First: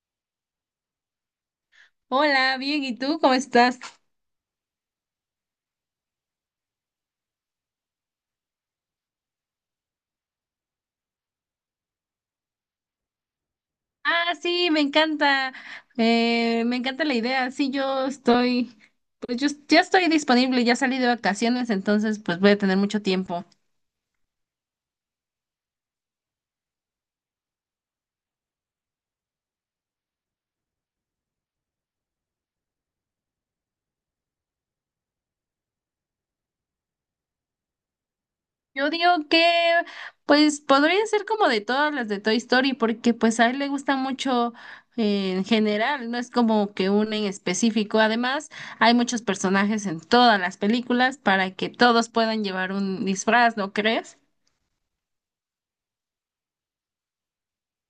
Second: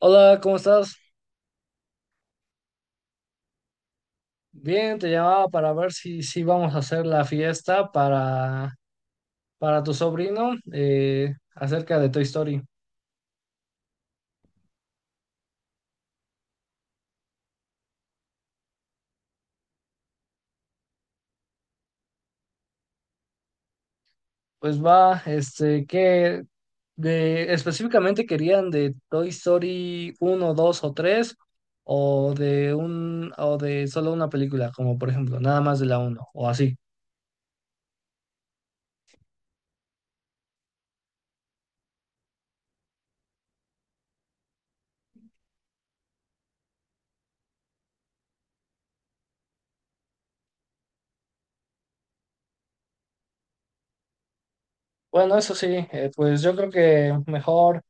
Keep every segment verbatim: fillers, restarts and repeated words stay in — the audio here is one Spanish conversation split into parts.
Hola, ¿cómo estás? Hola, bien, ¿y tú cómo estás? Bien, te llamaba para ver si, si vamos a hacer la fiesta para, para tu sobrino eh, acerca de Toy Story. Ah, sí, me encanta, eh, me encanta la idea. Sí, yo estoy, pues yo ya estoy disponible, ya salí de vacaciones, entonces pues voy a tener mucho tiempo. Pues va, este, que de, específicamente querían de Toy Story uno, dos o tres? O de un o de solo una película, como por ejemplo, nada más de la uno o así. Yo digo que, pues podría ser como de todas las de Toy Story, porque pues a él le gusta mucho eh, en general, no es como que una en específico. Además, hay muchos personajes en todas las películas para que todos puedan llevar un disfraz, ¿no crees? Bueno, eso sí, eh, pues yo creo que mejor.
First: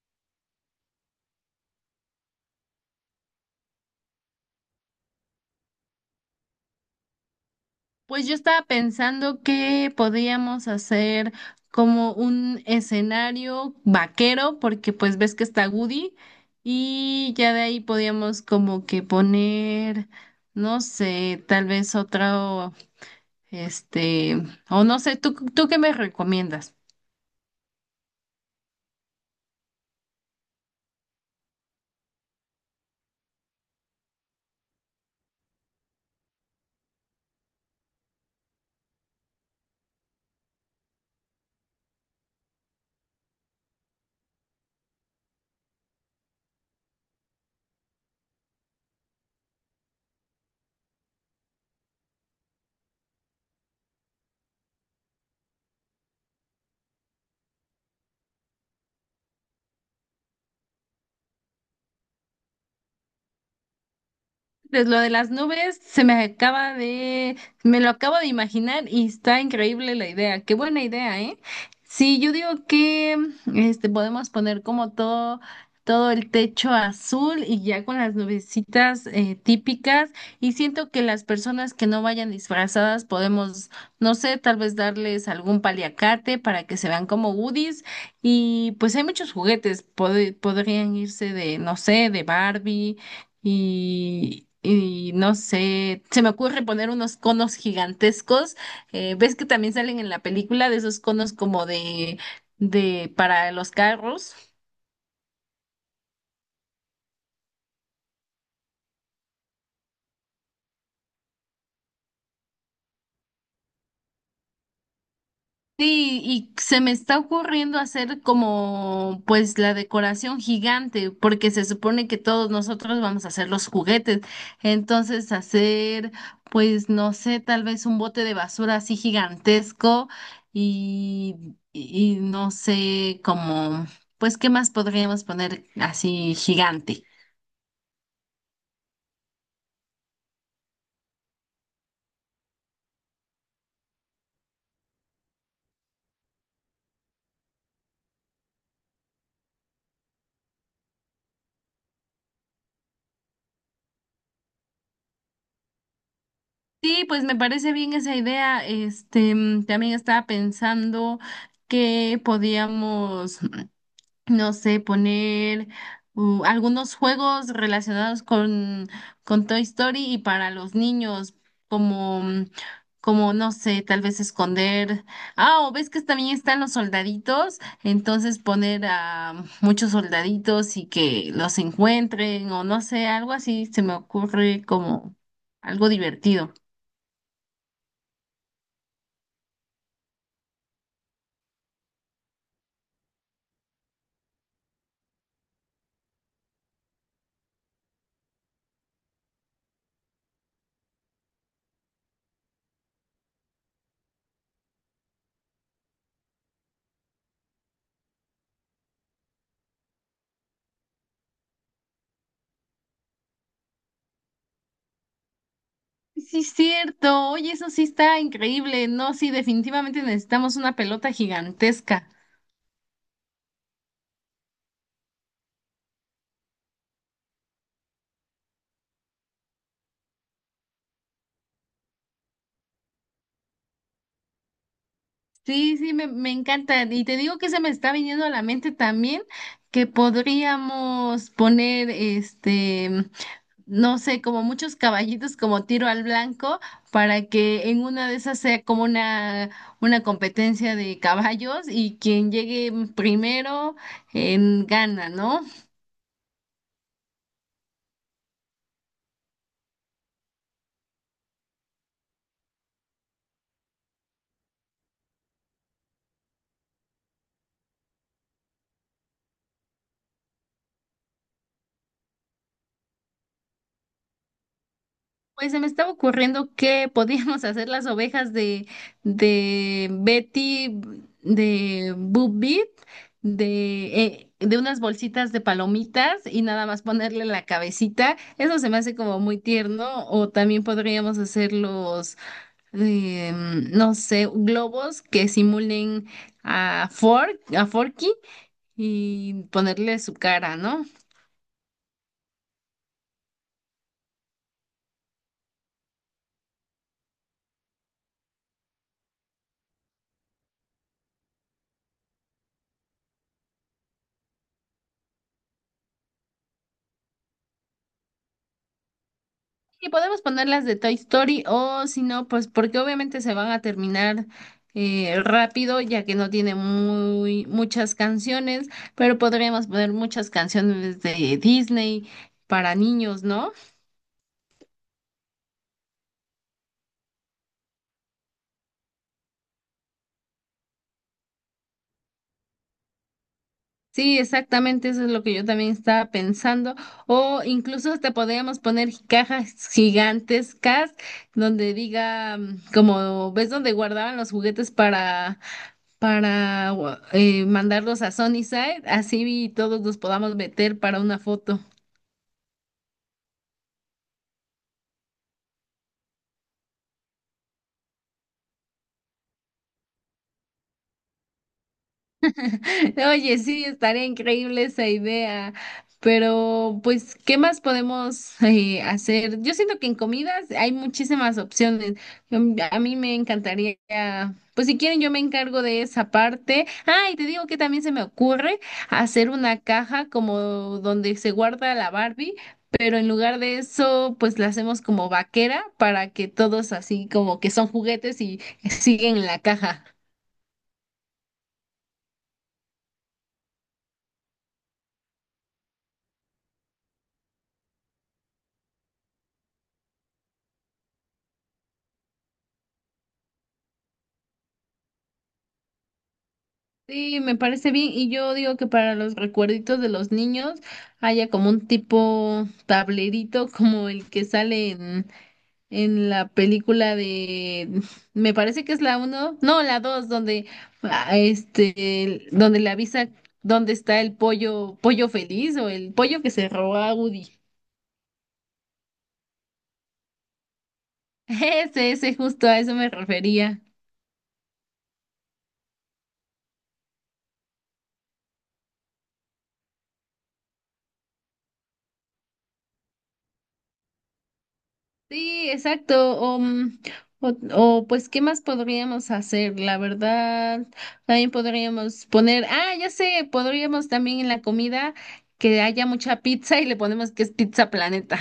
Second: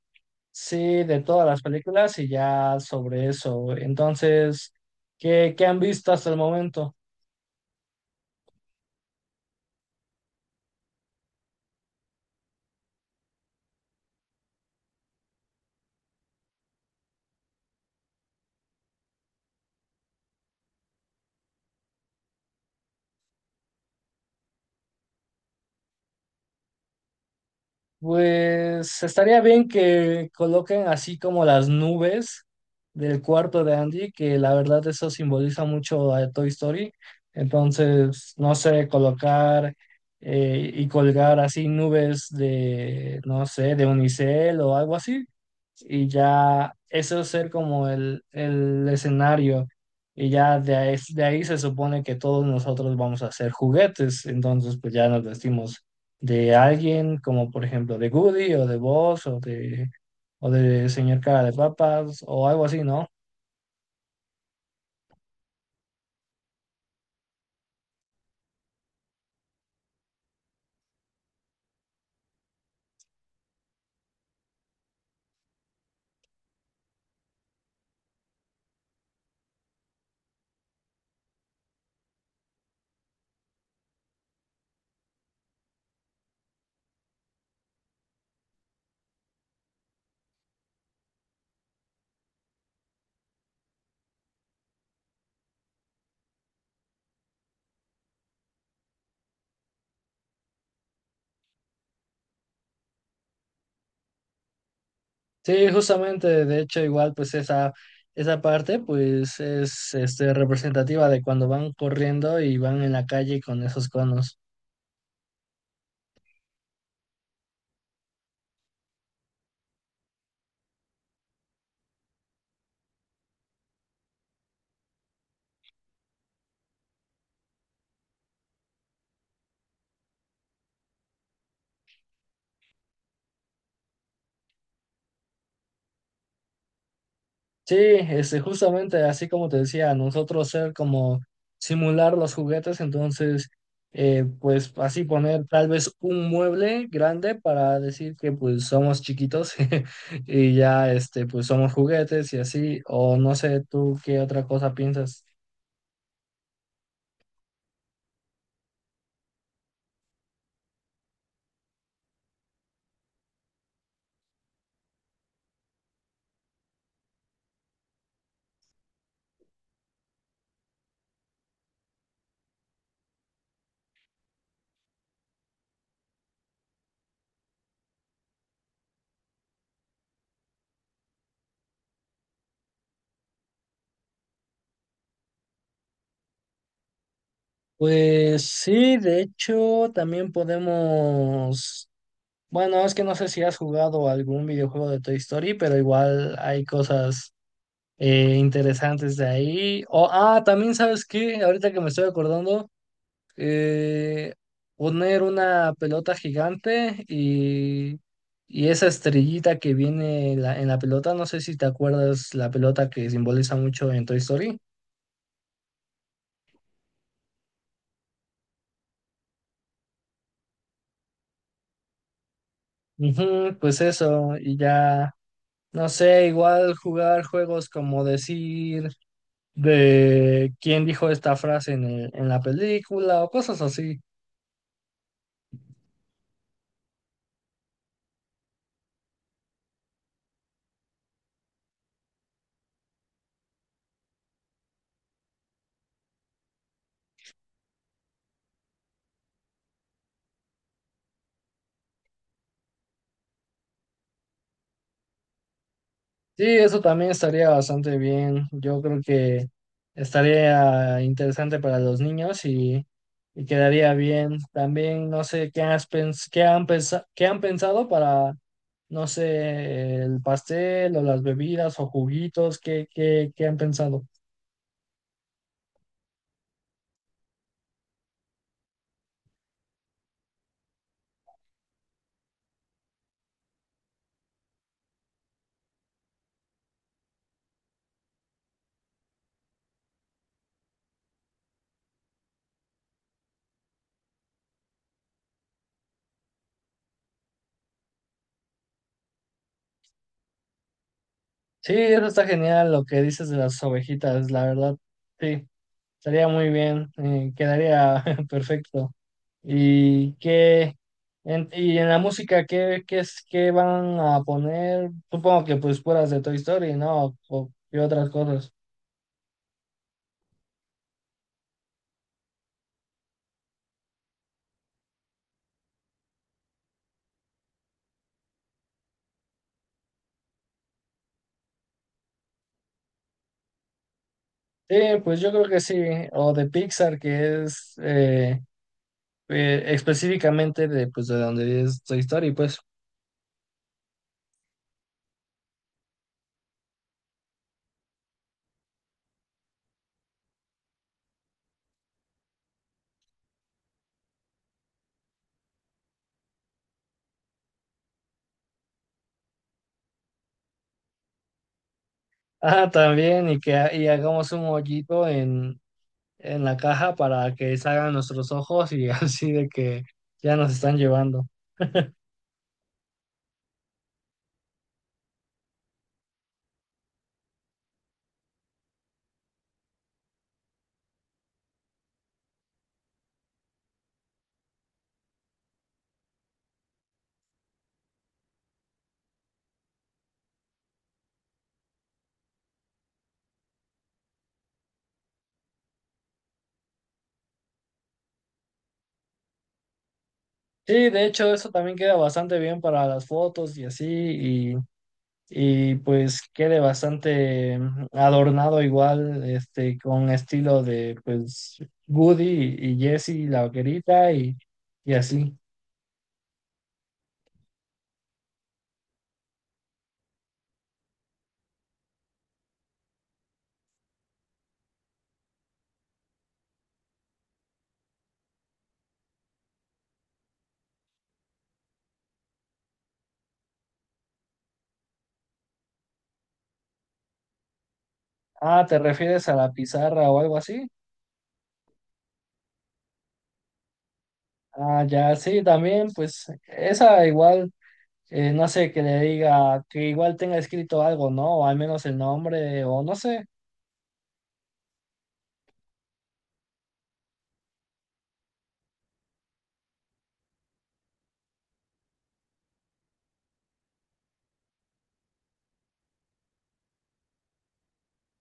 Sí, de todas las películas y ya sobre eso. Entonces, ¿qué, qué han visto hasta el momento? Pues yo estaba pensando que podíamos hacer como un escenario vaquero, porque pues ves que está Woody y ya de ahí podíamos como que poner, no sé, tal vez otro, este, o no sé, ¿tú, tú qué me recomiendas? Pues estaría bien que coloquen así como las nubes del cuarto de Andy, que la verdad eso simboliza mucho a Toy Story. Entonces, no sé, colocar eh, y colgar así nubes de, no sé, de unicel o algo así. Y ya eso ser como el, el escenario. Y ya de ahí, de ahí se supone que todos nosotros vamos a hacer juguetes. Entonces, pues ya nos vestimos de alguien como por ejemplo de Goody o de Boss o de o de señor cara de papas o algo así, ¿no? Pues lo de las nubes se me acaba de, me lo acabo de imaginar y está increíble la idea. Qué buena idea, ¿eh? Sí, yo digo que este podemos poner como todo, todo el techo azul y ya con las nubecitas eh, típicas. Y siento que las personas que no vayan disfrazadas podemos, no sé, tal vez darles algún paliacate para que se vean como Woodies. Y pues hay muchos juguetes, pod- podrían irse de, no sé, de Barbie y, y no sé, se me ocurre poner unos conos gigantescos. eh, ¿ves que también salen en la película de esos conos como de, de para los carros? Sí, justamente, de hecho igual pues esa esa parte pues es este representativa de cuando van corriendo y van en la calle con esos conos. Sí, y se me está ocurriendo hacer como pues la decoración gigante, porque se supone que todos nosotros vamos a hacer los juguetes. Entonces hacer pues no sé, tal vez un bote de basura así gigantesco y, y y no sé como pues qué más podríamos poner así gigante. Sí, este, justamente así como te decía, nosotros ser como simular los juguetes, entonces, eh, pues así poner tal vez un mueble grande para decir que pues somos chiquitos y ya, este, pues somos juguetes y así, o no sé, tú qué otra cosa piensas. Sí, pues me parece bien esa idea. Este, mm, también estaba pensando que podíamos no sé, poner uh, algunos juegos relacionados con, con Toy Story y para los niños, como, mm, como, no sé, tal vez esconder. Ah, o ves que también están los soldaditos, entonces poner a mm, muchos soldaditos y que los encuentren, o no sé, algo así se me ocurre como algo divertido. Pues sí, de hecho, también podemos, bueno, es que no sé si has jugado algún videojuego de Toy Story, pero igual hay cosas eh, interesantes de ahí. O, ah, también sabes qué, ahorita que me estoy acordando, eh, poner una pelota gigante y, y esa estrellita que viene en la, en la pelota, no sé si te acuerdas la pelota que simboliza mucho en Toy Story. Sí, cierto. Oye, eso sí está increíble. No, sí, definitivamente necesitamos una pelota gigantesca. Ujú, pues eso, y ya, no sé, igual jugar juegos como decir de quién dijo esta frase en el- en la película o cosas así. Sí, sí, me, me encanta. Y te digo que se me está viniendo a la mente también que podríamos poner, este, no sé, como muchos caballitos como tiro al blanco para que en una de esas sea como una, una competencia de caballos y quien llegue primero en gana, ¿no? Sí, eso también estaría bastante bien. Yo creo que estaría interesante para los niños y, y quedaría bien. También no sé qué has pens- qué han pensa- qué han pensado para, no sé, el pastel o las bebidas o juguitos, qué, qué, qué han pensado. Pues se me estaba ocurriendo que podíamos hacer las ovejas de, de Betty, de Boop Beep, de, eh, de unas bolsitas de palomitas y nada más ponerle la cabecita. Eso se me hace como muy tierno. O también podríamos hacer los, eh, no sé, globos que simulen a Fork, a Forky y ponerle su cara, ¿no? Sí, eso está genial lo que dices de las ovejitas, la verdad, sí, estaría muy bien, eh, quedaría perfecto. ¿Y qué? En, y en la música, ¿qué, qué es, qué van a poner? Supongo que pues puras de Toy Story, ¿no? O, y otras cosas. Y podemos ponerlas de Toy Story o si no, pues porque obviamente se van a terminar eh, rápido ya que no tiene muy muchas canciones, pero podríamos poner muchas canciones de Disney para niños, ¿no? Sí, pues yo creo que sí, o de Pixar, que es eh, eh, específicamente de, pues, de donde es Toy Story, pues. Sí, exactamente, eso es lo que yo también estaba pensando. O incluso hasta podríamos poner cajas gigantescas donde diga, mm, como ves donde guardaban los juguetes para, para gua- eh, mandarlos a Sunnyside, así todos los podamos meter para una foto. Ah, también, y que ha- y hagamos un hoyito en, en la caja para que salgan nuestros ojos y así de que ya nos están llevando. Oye, sí, estaría increíble esa idea, pero pues, ¿qué más podemos eh, hacer? Yo siento que en comidas hay muchísimas opciones. Yo- a mí me encantaría, pues si quieren yo me encargo de esa parte. Ah, y te digo que también se me ocurre hacer una caja como donde se guarda la Barbie, pero en lugar de eso, pues la hacemos como vaquera para que todos así como que son juguetes y siguen en la caja. Sí, de hecho, eso también queda bastante bien para las fotos y así, y, y pues quede bastante mm, adornado igual, este, con estilo de, pues, Woody y, y Jessie, la vaquerita y, y así. Sí, me parece bien. Y yo digo que para los recuerditos de los niños haya como un tipo tablerito como el que sale en, en la película de, me parece que es la uno, no, la dos, donde ah, este, donde le avisa dónde está el pollo, pollo feliz o el pollo que se robó a Woody. Ah, ¿te refieres a la pizarra o algo así? Ese, ese, justo a eso me refería. Ah, ya, sí, también, pues, esa igual. Eh, no sé, que le diga que igual tenga escrito algo, ¿no? O al menos el nombre, o no sé. Sí, exacto. O, mm, o, o, pues, ¿qué más podríamos hacer? La verdad, también podríamos poner, ah, ya sé, podríamos también en la comida que haya mucha pizza y le ponemos que es Pizza Planeta.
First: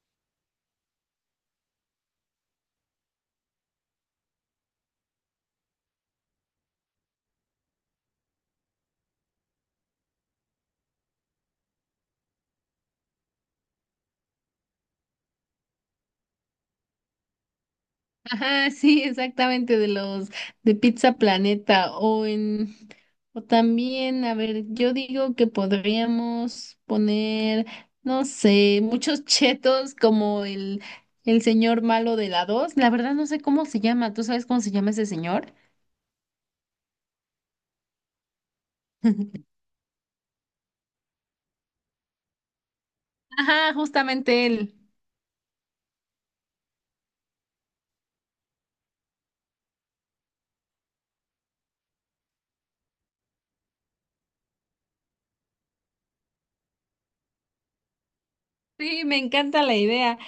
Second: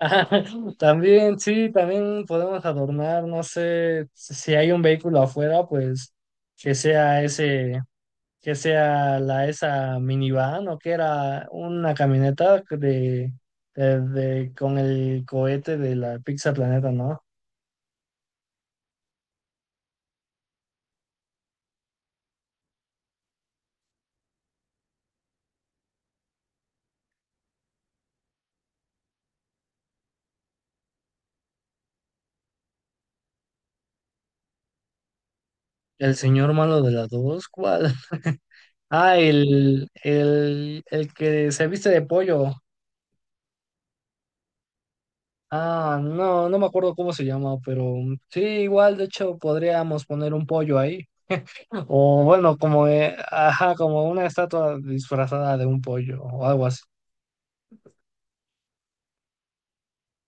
También, sí, también podemos adornar, no sé, si si hay un vehículo afuera, pues que sea ese, que sea la esa minivan o que era una camioneta de, de- de- con el cohete de la Pizza Planeta, ¿no? Ajá, sí, exactamente, de los de Pizza Planeta o en o también, a ver, yo digo que podríamos poner, no sé, muchos chetos como el el señor malo de la dos. La verdad no sé cómo se llama, ¿tú sabes cómo se llama ese señor? El señor malo de las dos, ¿cuál? Ah, el, el, el que se viste de pollo. Ajá, justamente él. Ah, no, no me acuerdo cómo se llama, pero mm, sí, igual, de hecho, podríamos poner un pollo ahí. O bueno, como, eh, ajá, como una estatua disfrazada de un pollo o algo así. Sí, me encanta la idea.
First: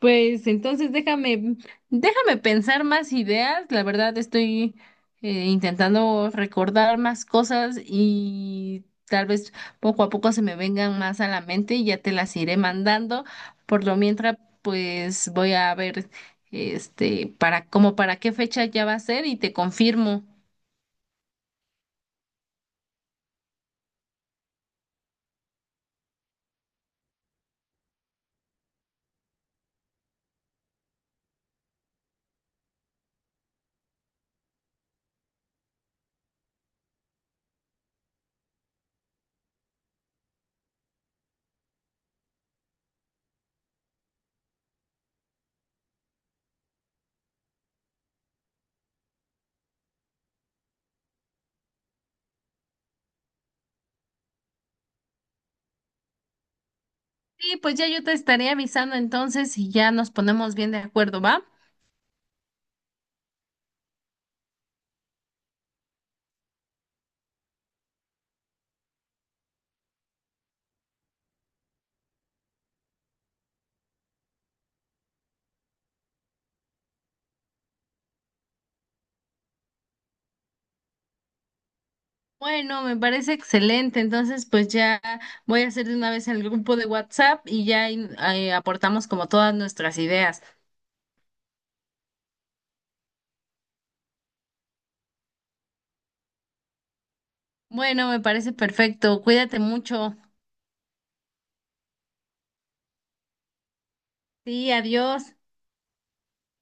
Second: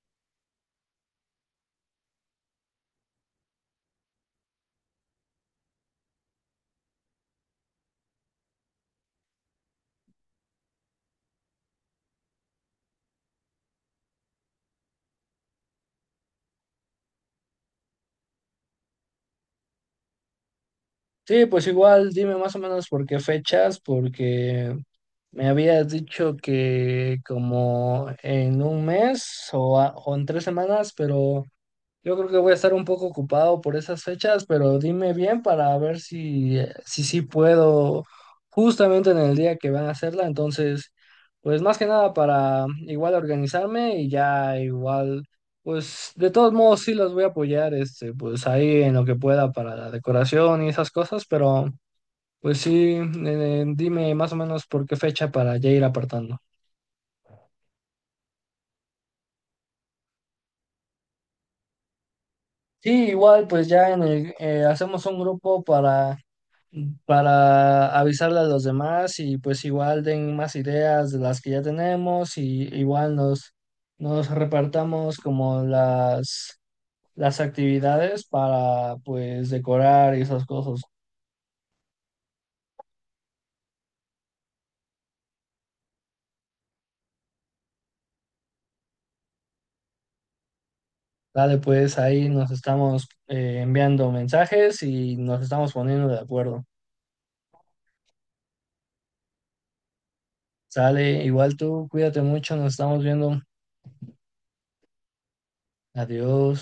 Pues entonces déjame, déjame pensar más ideas. La verdad estoy eh, intentando recordar más cosas y tal vez poco a poco se me vengan más a la mente y ya te las iré mandando. Por lo mientras, pues voy a ver este para como para qué fecha ya va a ser y te confirmo. Sí, pues igual, dime más o menos por qué fechas, porque me habías dicho que como en un mes o, a- o en tres semanas, pero... Yo creo que voy a estar un poco ocupado por esas fechas, pero dime bien para ver si, eh, si sí puedo justamente en el día que van a hacerla. Entonces, pues más que nada para igual organizarme y ya igual, pues de todos modos sí los voy a apoyar, este, pues ahí en lo que pueda para la decoración y esas cosas, pero pues sí, eh, dime más o menos por qué fecha para ya ir apartando. Sí, pues ya yo te estaré avisando entonces y ya nos ponemos bien de acuerdo, ¿va? Sí, igual pues ya en el, eh, hacemos un grupo para... para avisarle a los demás y pues igual den más ideas de las que ya tenemos y igual nos, nos repartamos como las, las actividades para pues decorar y esas cosas. Bueno, me parece excelente. Entonces, pues ya voy a hacer de una vez el grupo de WhatsApp y ya ahí, ahí aportamos como todas nuestras ideas. Dale, pues ahí nos estamos eh, enviando mensajes y nos estamos poniendo de acuerdo. Bueno, me parece perfecto. Cuídate mucho. Sale, igual tú, cuídate mucho, nos estamos viendo. Sí, adiós. Adiós.